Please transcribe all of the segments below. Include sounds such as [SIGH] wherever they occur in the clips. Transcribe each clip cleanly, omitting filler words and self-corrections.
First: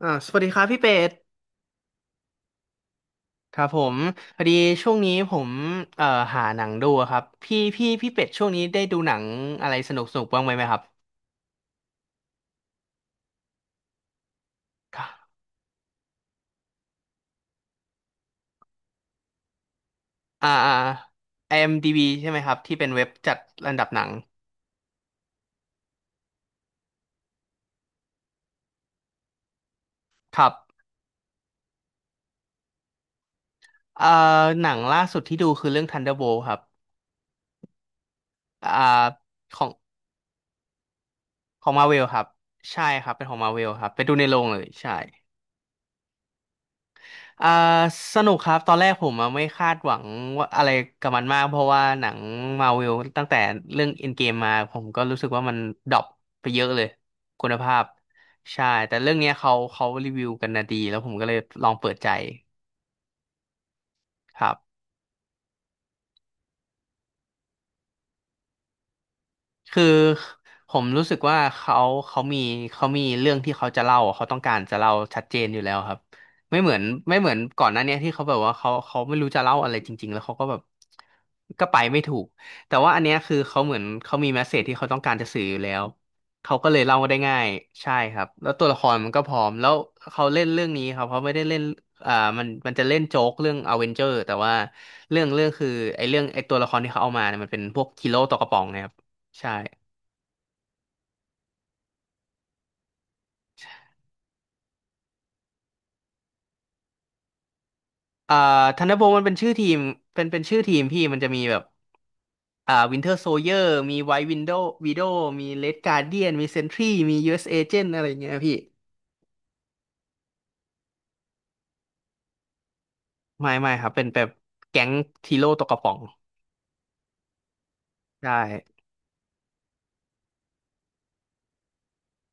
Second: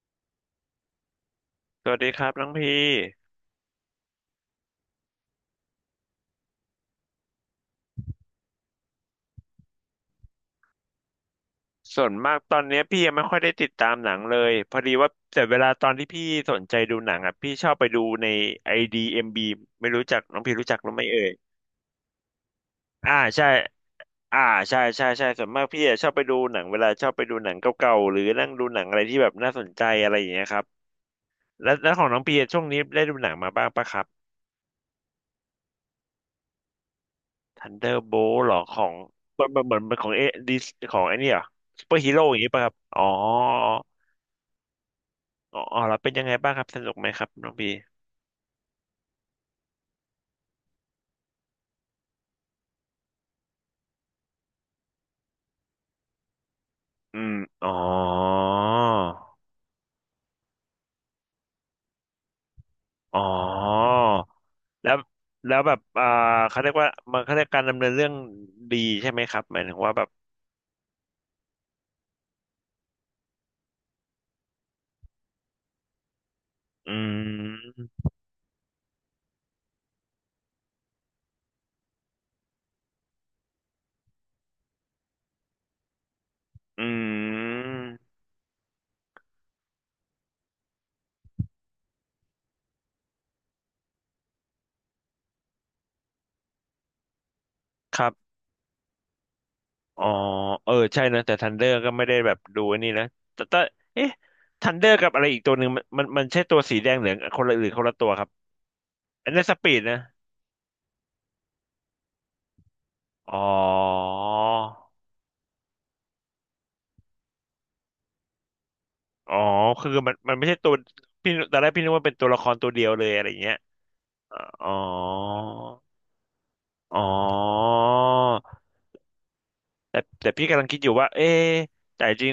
สวัสดีครับพี่เป็ดสวัสดีครับน้องพี่ครับผมพอดีช่วงนี้ผมเอ่อหาหนังดูอะครับพี่เป็ดช่วงนี้ได้ดูหนังอะไรสนุกบ้างไหมครับส่วนมากตอนเนี้ยพี่ยังไม่ค่อยได้ติดตามหนังเลยพอดีครัว่าบแต่เวลาตอนที่พี่สนใจดูหนังอ่ะพี่ชอบไปดูใน IDMB ไม่รู้จักน้องอ่าพี่รู้อ่า จักหรือไม่เอ่ย IMDb ใช่ไหมครับที่เป็นเว็บอ่าจัดใช่อันดับหนังอ่าใช่ใช่ใช่ส่วนมากพี่อะชอบไปดูหนังเวลาชอบไปดูหนังเก่าๆหรือนั่งดูหนังอะไรที่แบบน่าสนใจอะไรอย่างคเงี้ยรับครับแล้วแล้วของน้องพี่อะช่วงนี้ได้ดูหนังมาบ้างปะครัเอ่บ หนังล่าสุดที่ดูคือเรื่อง Thunderbolt ครับ Thunderbolt หรออ่าของเหมือนของเหมือนเหมือนของเอดิของไอ้นี่เหรอของ ซูเปอร์ Marvel ฮีคโร่รับอย่างงี้ปะครับใช่อ๋อ ครับเป็นของ Marvel ครับไปดูในโรงเลยใช่ อ๋ออ๋อแล้วเป็นยังไงบ้างครับสนุกไหมครับอ่าน้องบีสนุกครับตอนแรกผมอะไม่คาดหวังว่าอะไรกับมันมากเพราะว่าหนังมาวิลตั้งแต่เรื่องเอ็นเกมมาผมก็รู้สึกว่ามันดรอปไปเยอะเลยอืมคุณอ๋อภาพใช่แต่เรื่องเนี้ยเขารีวิวกันนะดีแล้วผมก็เลยลองเปิดใจอ๋อครับ แล้วแล้วแบบเขาเรียกว่ามันเขาเรียกการดำเนินเรื่องดีใช่ไหมครับหมายถึงคือว่าแบบผมรู้สึกว่าเขามีเขามีเรื่องที่เขาจะเล่าอะเขาต้องการจะเล่าชัดเจนอยู่แล้วครับไม่เหมือนอืไม่เหมือนก่อนหมน้าเนี้ยที่เขาแบบว่าเขาไม่รู้จะเล่าอะไรจริงๆแล้วเขาก็แบบก็ไปไม่ถูกแต่ว่าอันเนี้ยคือเขาเหมือนเขามีเมสเสจที่เขาต้องการจะสื่ออยู่แล้วเขาก็เลยอืเล่าได้ง่ายใช่มครับแล้วตัวละครมันก็พร้อมแล้วเขาเล่นเรื่องนี้ครับเขาไม่ได้เล่นอ่ามันจะเล่นโจ๊กเรื่องอเวนเจอร์แต่ว่าเรื่องคือไอ้เรื่องไอ้ตัวละครที่เขาเอามาเนี่ยมันเป็นพวกคฮีรัโร่บตวกระป๋องนะครับใช่ อ๋อเออใช่นะแต่ทันเดอร์ก็ไม่ได้แบบดูไอ้นี่นะแต่แต่เอ๊ะทันเดอร์กับอะไรอีกตัวหนึ่งมันใช่ตัวสีแดงเหลืองคนละหรือคนละตัวครับอ่าธันเดอร์โบมันอันเป็นนี้นชื่อสทีปีมดนะเป็นชื่อทีมพี่มันจะมีแบบวินเทอร์โซอ๋อ เยอร์มีไวท์วินโดวีโดมีเลดการ์เดียนมีเซนทรีมียูเอสเอเจนอะไรเงี้ยพี่อ๋อคือมันไม่ใช่ตัวพี่ตอนแรกพี่นึกว่าเป็นตัวละครตัวเดียวเลยอะไรอย่างไม่เงี้ยไม่ครับเป็นแบบอ๋อแก๊งทีโร่ตกกระป๋องอ๋อใช่แต่แต่พี่กำลังคิดอยู่ว่าเอ๊ะแต่จริง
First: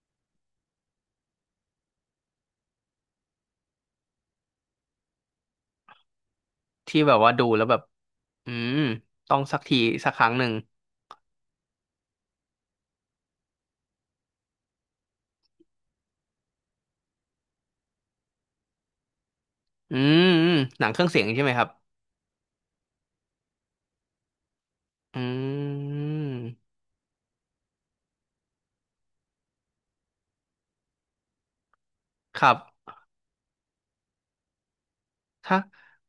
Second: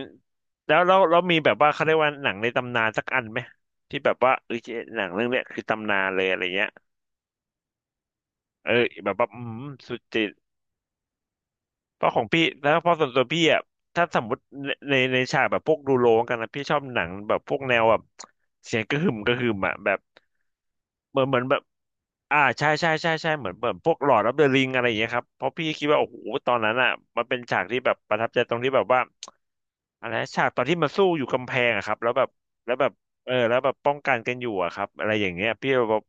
แล้วเราเรามีแบบว่าเขาเรียกว่าหนังในตำนานสักอันไหมที่แบบว่าเออหนังเรื่องเนี้ยคือตำนานเลยอะไรเงี้ยที่แบบว่าดูแล้วแบบอืเอมอแบบว่าต้ออืงมสักทีสุดสักคจิรั้ตงหนึ่งเพราะของพี่แล้วเพราะส่วนตัวพี่อ่ะถ้าสมมติในในในฉากแบบพวกดูโรงกันนะพี่ชอบหนังแบบพวกแนวแบบเสียงกระหึ่มกระหึ่มอ่ะแบอืบมอืมหนังเครื่องเหเสีมืยองนเหมืใช่อนไหมแบคบ รับอ่าใช่ใช่ใช่ใช่เหมือนเหมือนพวกหลอดออฟเดอะริงอะไรอย่างเงี้ยอครับเพราะพี่ืคิดว่าโอ้โหตอนมนั้นอ่ะมันเป็นฉากที่แบบประทับใจตรงที่แบบว่าอะไรนะฉากตอนที่มันสู้อยู่กำแพงอะครับแล้วแบบครัแล้วแบบบเออแล้วแบบป้องกันกันอยู่อะครับอะไรอย่างเงี้ยถ้าพี่แบบ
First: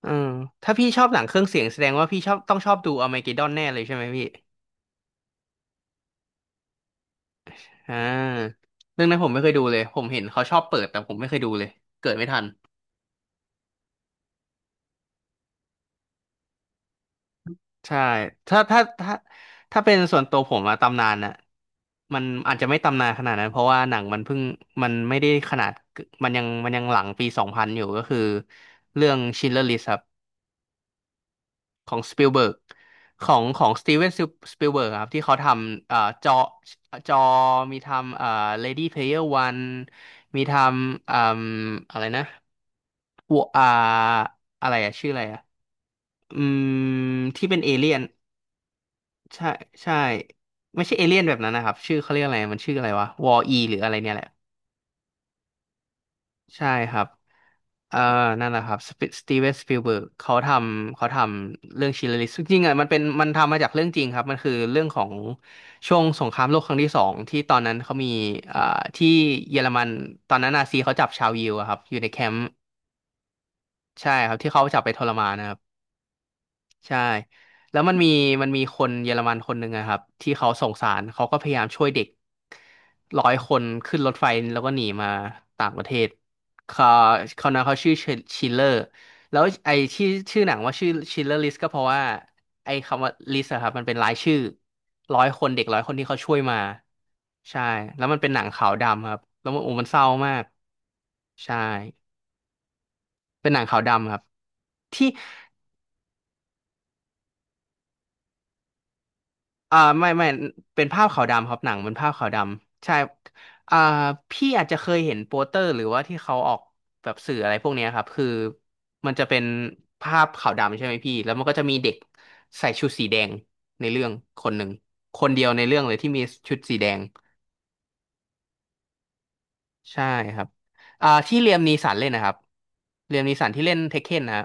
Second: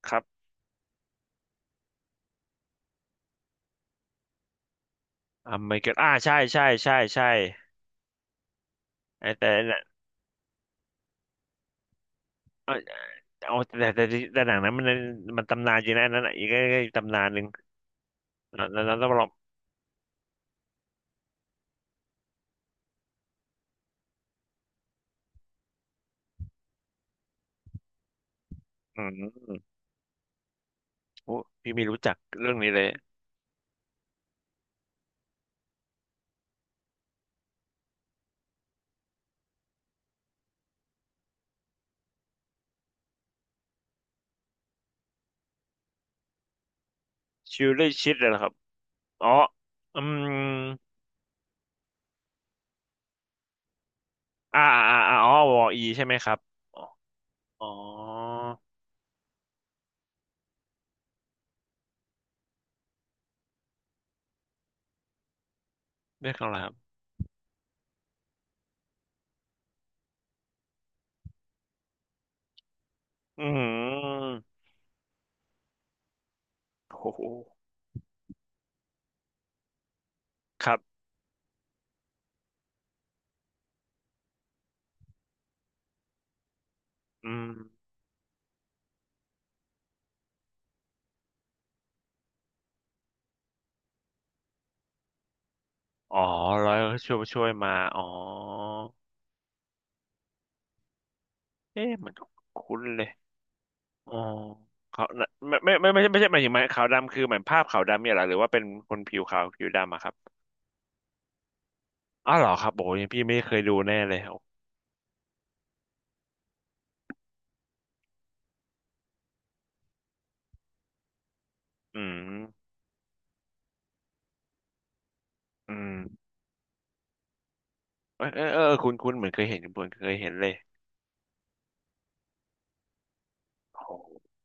เออครับถ้าพี่ชอบหนังเครื่องเสียงแสดงว่าพี่ชอบต้องชอบดูอ r m ม g e ก d ดอนแน่เลยใช่ไหมพี่ อ่าไม่เกิดอ่าใช่ใช่ใช่ใช่อ่าเรื่องนั้นผไอ้มไม่เคแต่ยดูเลน่ะยผมเห็นเขาชอบเปิดแต่ผมไม่เคยดูเลยเกิดไม่ทันเออเอาแต่หนังนั้นมันมันตำนานจริงนะอันนั้นอะอีกก็ตำนานหนึ่งใช่ถ้าแล้วถ้าแล้วต้ถ้าองลองถ้าเป็นส่วนตัวผมอะตำนานอะมันอาจจะไม่ตำนานขนาดนั้นเพราะว่าหนังมันเพิ่งมันไม่ได้ขนาดมันยังหลังปีสองพันอยู่ก็คืออืเรื่อง s c h i n อ l e r ม List ครับ โอ้พี่ไม่ขอรู้งจัสกปิลเบิร์เรื่กองนี้เลยของสตีเวนสปิลเบิร์กครับที่เขาทำจอจอมีทำLady Player One มีทำอ่มอะไรนะวัวอะไรอะชื่ออะไรอะอืมที่เป็นชิเอลเลอเลี่ยร์นชิดเลยเหรอครับอ๋อใช่ใช่อืม ไม่ใช่เอเลี่ยนแบบนั้นนะครับชื่อเขาเรียกอะไรมันชื่ออะไรวะวอ e หรืออะไรเนี่ยแหละอ่าอ่าอ่าอ๋อวออีใช่ไหมครับใช่อ๋อครับ อ๋อเอ่อนั่นแหละครับสปสตีเวนสปิลเบิร์กเขาทำเขาทำเรื่องชิลลิส จริงๆอ่ะมันเป็นมันทำมาจากเรื่องจริงครับ มันคือเรื่องของช่วงสเรีงยคกรามอะไรโลกคครัรั้งที่บสองที่ตอนนั้นเขามีเอ่อที่เยอรมันตอนนั้นนาซีเขาจับชาวยิวอะครับ อยู่ในแคมป์อืใช่คมรับที่เขาจับไปทรมานนะครับ ใช่โอ้โหแล้วมันมีมันมีคนเยอรมันคนหนึ่งอะครับที่เขาสคงรับสารเขาก็พยายามช่วยเด็กร้อยคนขึ้นรถไฟแล้วก็หนีมาต่างประเทศเขาอืมเขานะเขาชื่อชิลเลอร์แล้วไอ้ที่ชื่อหนังว่าชื่อชิลเลอร์ลิสก็เพราะว่าไอ้คำว่าลิสอะครับมันเป็นรายชื่อร้อยคนเด็กร้อยคนที่เขาอ๋อช่วยมาร้อยช่วยช่วยใช่มาอ๋แล้อวมันเป็นหนังขาวดำครับแล้วมันโอ้มันเศร้ามากใช่เอ๊ะเหมันคุ้นเลยเป็นหนังขาวดำอ๋คอรับเขาวที่ ไม่ใช่ไม่ใช่หมายถึงไหมขาวดำคือเหมือนภาพขาวดำเนี่ยเหรอหรือว่าเป็นคนผิวขาวผิวดำอะคไม่รับไม่เป็นภาพขาวดำครับหนังเป็นภาพขาวอ้าดวเหรอครับำโอ้ใช่ยพี่ไม่เคยดูอ่าแน่เลยโอพี่อาจจะเคยเห็นโปสเตอร์หรือว่าที่เขาออกแบบสื่ออะไรพวกเนี้ยครับคือมันจะเป็นภาพขาวดำใช่ไหมพี่แล้วมันก็จะมีเด็กอืมใส่ชุดสีแดงในเรื่องคนหนึ่งคนเดียวในอืเรื่องเลมยที่มีชุดสีแดงเออเออเออคุณคุณเหมือนเคยเห็นเหมือนใช่เคยเห็นครัเลบยที่เลียมนีสันเล่นนะครับเลียมนีสันที่เล่นโอเทคเคน้ นะฮะ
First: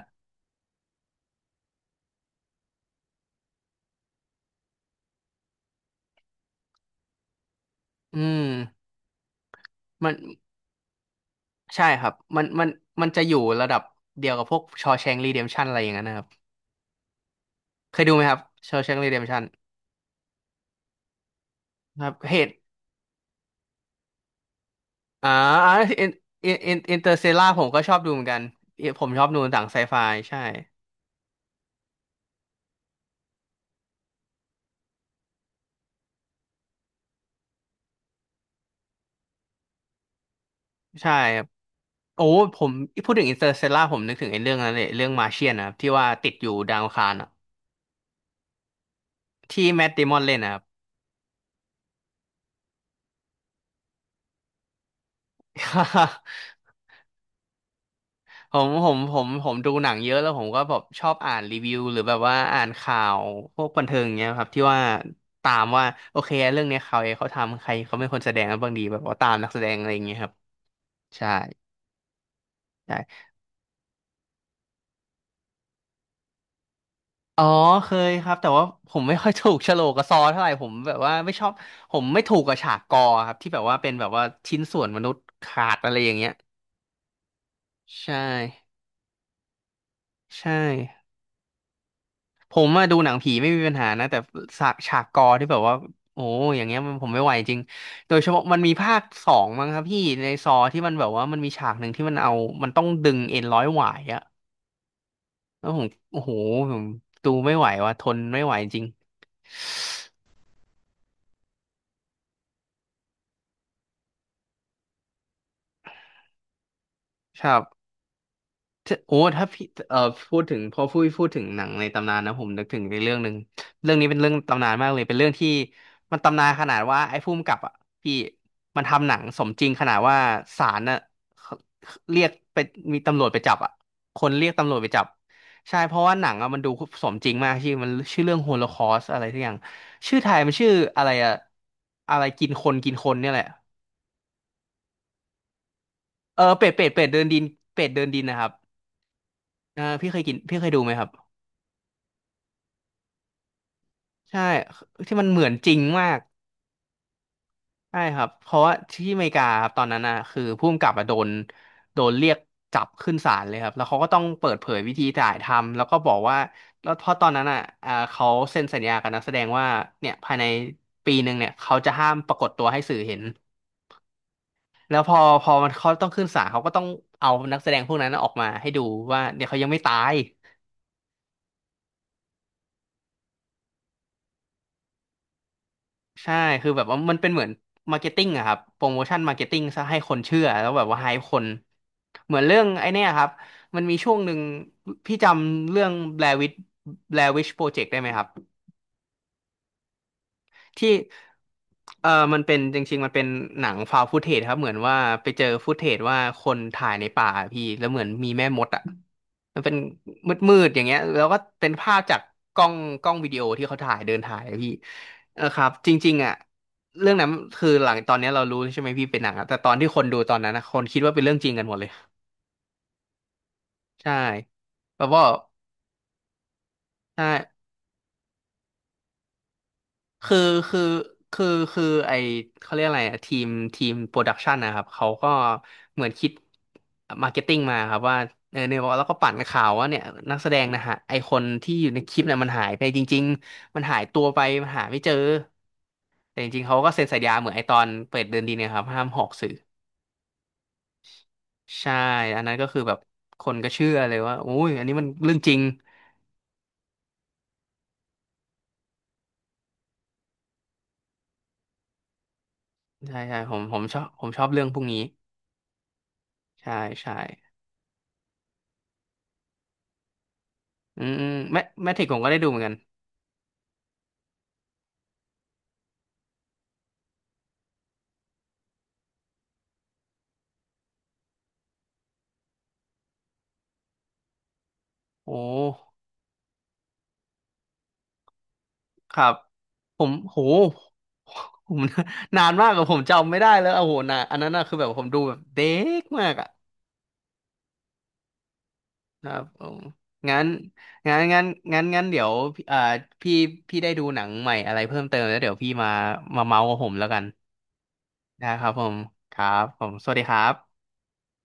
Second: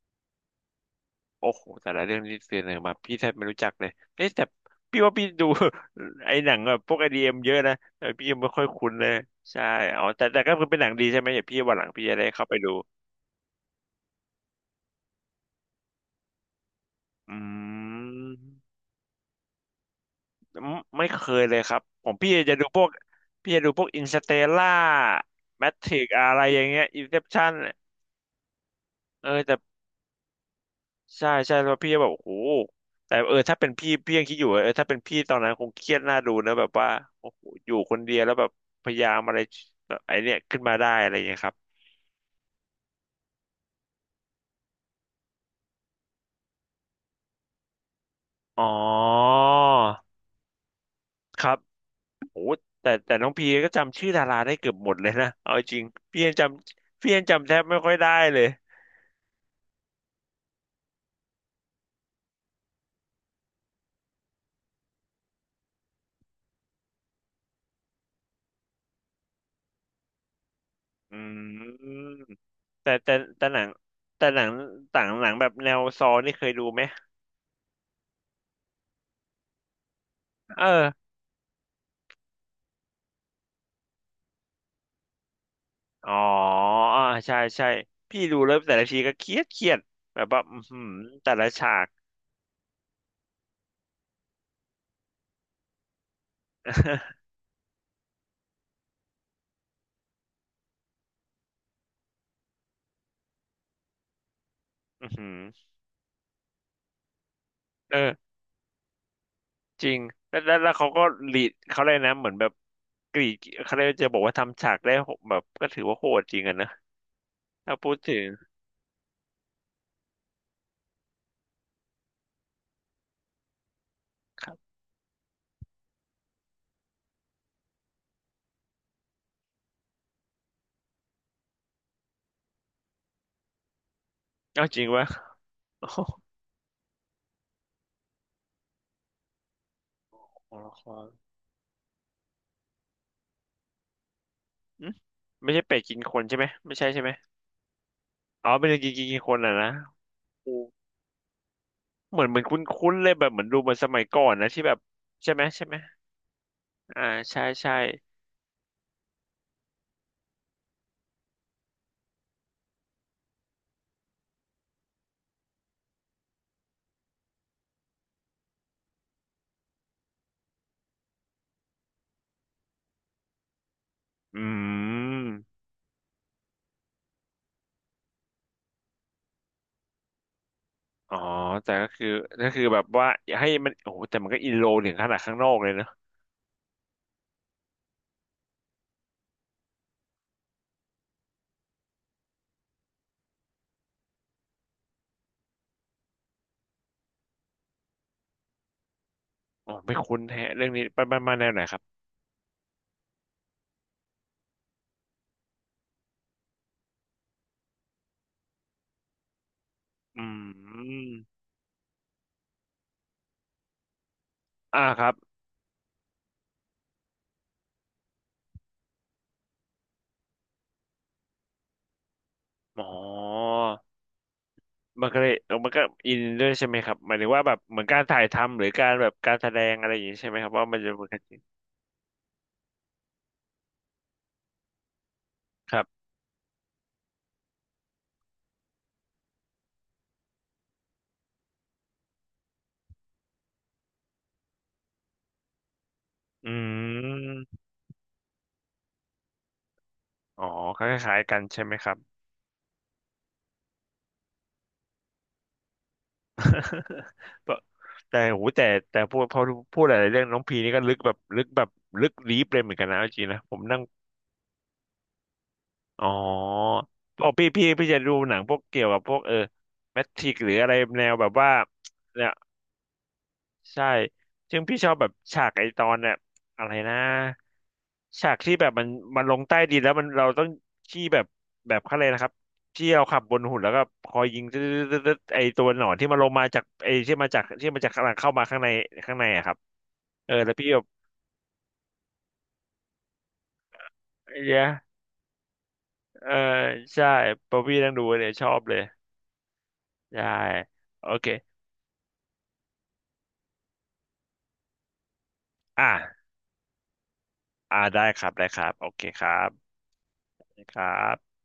โอ้โหแต่ละเรื่องที่เสนอมาพี่แทบไม่รู้จักเลยเอ๊ะแต่พี่ว่าพี่ดู [LAUGHS] ไอ้หนังแบบพวกไอดีเอ็มเยอะนะแต่อืพี่ยังมไม่ค่อยคุ้นเลยใช่อ๋อมันแต่แต่ก็คือเป็นหนังดีใช่ไหมเดี๋ยวพี่วันหใช่ลังคพี่รับจะได้มัเข้านไปมันดูมันจะอยู่ระดับเดียวกับพวกชอแชงรีเดมชันอะไรอย่างนั้นนะครับ อืเคยดูไหมครับเชมว์แชงกรีเดมชันไม่เคยเลยครับคผรับมพี่เหตุจะดูพวกพี่จะดูพวกอินสเตล่าอ่าแมอาทริอิกนอะไรอินอย่างอินเงี้ยอินอิเตนอเซร์เซปล่าชั่นผมก็ชอบดูเหมือนกันผมชอเอบอดูหแต่ นังไซไฟใช่ใช่ใช่แล้วพี่ก็แบบโอ้โหแต่เออถ้าเป็นพี่พี่ยังคิดอยู่ว่าเออถ้าเป็นพี่ตอนนั้นคงเครียดน่าดูนะแบบว่าโอ้โหอยู่คนเดียวแล้วแบบพยายามอะไรแบบไอเนี่ยขึ้นมาได้อะใช่ไรอย่างเงี้คยรับครับโอ้ผมพูดถึงอินเตอร์เซล่าผมนึกถึงไอ้เรื่องนั้นเลยเรื่องมาเชียนนะครับที่ว่าติดอยู่ดาวอังคารอะอ๋อที่แมท ดมอนเล่นนะครับ ครับโอ้แต่แต่น้องพีก็จำชื่อดาราได้เกือบหมดเลยนะเอาจริงพี่ [LAUGHS] ยังจำพี่ยังจำแทบไม่ค่อยได้เลยผมดูหนังเยอะแล้วผมก็แบบชอบอ่านรีวิวหรือแบบว่าอ่านข่าวพวกบันเทิงอย่างเงี้ยครับที่ว่าตามว่าโอเคเรื่องเนี้ยเขาเองเขาทำใครเขาเป็นคนแสดงกันบ้างดีแบบว่าตามนักแสดงอะไรอย่างเงี้ยครับ อืใช่มแต่แต่ใช่แต่หนังแต่หนังต่างหนังแบบแนวซอนี่เคยดูไหมอ๋อเคยครับแต่ว่าผมไม่ค่อยถูกโฉลกกับซอเท่าไหร่เอผอ มแบบว่าไม่ชอบผมไม่ถูกกับฉากกอครับที่แบบว่าเป็นแบบว่าชิ้นส่วนมนุษย์ขาดอะไรออ๋อย่างเงี้ยอ่าใช่ใช่ใช่พี่ดูแล้วแต่ละทีก็เครียดเครียดแบบว่าใช่อือหือแต่ละฉาก ผมมาดูหนังผีไม่มีปัญหานะแต่ฉากกอที่แบบว่าโอ้อย่างเงี้ยมันผมไม่ [LAUGHS] ไหวจริงโดยเฉพาะมันมีภาคสองมั้งครับพี่ในซอที่มันแบบว่ามันมีฉากหนึ่งที่มันเอามันต้องดึงเอ็นร้อยหวายอะอือหือแล้วผมโอ้โหผมดูไม่ไหวว่ะเอทอนไม่ไหวจริงจริงแล้วเขาก็รีดเขาเลยกนะเหมือนแบบกรีดเขาเลยกจะบอกว่าทำฉากได้โหแบบก็ถือว่าโหดจริงอะนะครับ ถ้าพูดถึงถ้าโอ้ถ้าพี่พูดถึงพอพูดถึงหนังในตำนานนะผมนึกถึงในเรื่องหนึ่งเรื่องนี้เป็นเรื่องครัตำนานบมากเลยเป็นเรื่องที่มันตำนานขนาดว่าไอ้ผู้กำกับอ่ะพี่มันทำหนังสมจริงขนาดว่าศาลน่ะเขาเรียกไปมีตำรวจไปจับอ่ะคนเรียกเอาตำรวจจริไปงจัวะ บใช่ [LAUGHS] โอ้เพโหราะว่าหนังอ่ะมันดูสมจริงมากชื่อมันชื่อเรื่องโฮโลคอสอะไรทุกอย่างชื่อไทยมัขนองชื่อละคอะรไรอ่ะอะไรกินคนกินคนเนี่ยแหละอืมไม่ใช่เป็ดกินคนใช่เอไหมอเป็ดไม่เป็ใช่ดใช่เป็ดไหมเดินดินเป็ดเดินดินนะครัอ๋อบเป็นกินกินกินคนอ่ะนะเออพี่เคยกินโอ้พี่เคยดูไหมครับ เหมือนเหมือนคุ้นๆเลยแบบเหมือนดูมันสมัยก่อนใช่นะที่แบบที่มันใช่เหไหมมือนใช่จไหริมงมากอ่าใช่ใช่ ใช่ครับเพราะว่าที่อเมริกาครับตอนนั้นนะคือผู้กำกับอะโดนโดนเรียกจับขึ้นศาลเลยครับแล้วเขาก็ต้องเปิดเผยวิธีถ่ายทำแล้วก็บอกว่าแล้วเพราะตอนนั้นอ่ะเขาเซ็นสัญญากับนักแสดงว่าเนี่ยภายในปีหนึ่งเนี่ยเขาจะห้ามปรากฏตัวให้สื่อเห็นอืแล้วพอมมันเขาต้องขึ้นศาลเขาก็ต้องเอานักแสดงพวกนั้นออกมาให้ดูว่าเนี่ยเขายังไม่ตาย อ๋อแต่ก็คือก็คือแบบว่าอยให้มันโอ้โหแต่มันก็อินโลถึงขนาดข้างนอกเลยเนอะใช่คือแบบว่ามันเป็นเหมือนมาร์เก็ตติ้งอะครับโปรโมชั่นมาร์เก็ตติ้งซะให้คนเชื่อ แล้วแบบว่าไฮป์คนเหมือนเรื่องไอ้เนี่ยครับ มันมีช่วงหนึ่งพี่จำเรื่อง Blair Witch Blair Witch Project ได้ไหมครับ อ๋อไม่คุ้นแฮะเรื่องนี้ที่ไปไปมาแนวไหนครับเออมันเป็นจริงๆมันเป็นหนังฟาวฟ ตเทจครับเหมือนว่าไปเจอฟุตเทจว่าคนถ่ายในป่าพี่แล้วเหมือนมีแม่มดอ่ะมันเป็นอืมืดๆอย่างเงี้ยมแล้วก็เป็นภาพจากกล้องกล้องวิดีโอที่เขาถ่ายเดินถ่ายอะพี่อ่าครับเออครับจริงๆอ่ะเรื่องนั้นคือหลังตอนเนี้ยเรารู้ใช่ไหมพี่เป็นหนังอะแต่ตอนที่คนดูตอนนั้นนะคนคิดว่าเป็นเรื่องจริงกันหมดเลยอ๋อใช่แล้วมันก็ก็เลยอมันก็อินด้วยใช่ไหมครับหมายใช่ ถึงว่าแบบเหมือนการถ่ายทำหรือการแบบการแสดงอะไรอย่างนี้ใช่ไหคือมครับว่ามัคืนอจะเป็นกันจริงคือคือไอเขาเรียกอะไรอะทีมทีมโปรดักชันนะครับเขาก็ครับเหมือนคิดมาร์เก็ตติ้งมาครับว่าเออเนี่ยแล้วก็ปั่นข่าวว่าเนี่ยนักแสดงนะฮะไอคนที่อยู่ในคลิปเนี่ยมันหายไปจริงๆมันหายตัวไปมันหาไม่เจอแต่จอืริงๆเขาก็เซ็นสัญญาเหมือนไอมตอนเปิดเดินดีเนี่ยครับห้ามหอกสื่ออ๋อคล้ายๆกันใช่ไหมคใช่รับ อันนั้นก็คือแบบคนก็เชื่อเลยว่าออ้ยอันนี้มันเรื่องจริง [LAUGHS] ก็แต่โหแต่แต่พูดพอพูดหลายๆเรื่องน้องพีนี่ก็ลึกแบบลึกแบบลึกลีฟเลยเหมือนกันนะเอาใช่จริงใช่นะผผมมผนั่งมชอบผมชอบเรื่องพวกนี้อ๋อใช่ใช่อ๋อพี่จะดูหนังพวกเกี่ยวกับพวกเออแมทริกหรืออะไรอืแนมวอืแบมบว่าแมทริกผมแนก็ว ได้ดูเหมือนกันใช่ซึ่งพี่ชอบแบบฉากไอตอนเนี่ยอะไรนะฉากที่แบบมันมันลงใต้ดินแล้วมันเราต้องที่แบบแบบเขาเลยกอะไรนะครับที่เราขับบนหุ่นแล้วก็คอยยิงตึ๊ดๆๆโอๆไอตัวหนอน้ ที่มันลงมาจากไอที่มาจากที่มันจากข้างหลังเข้ามาข้างในข้าคงในรับอะครับผมเออโหแล้วพี่แบบผม [LAUGHS] นานมากอะผมจำไม่ได้แล้วโอ้โหนะอันนั้นเยอะอะคือแบบผมดูแบบเด็กมาเออกอะใช่พอพี่นั่งดูเนี่ยชอบเลยครับผมใช่งั้นโองั้นเคงั้นงั้นเดี๋ยวเอ่อพี่พี่ได้ดูหนังใหม่อะไรเพิ่มเติมแล้วเดี๋ยวพี่มาอ่ะมาเมาส์กับผมแล้วกันอ่ะได้ครับได้นะคครัรับบผโอมเคครัครับบผมสวัสดีครั้คบรับ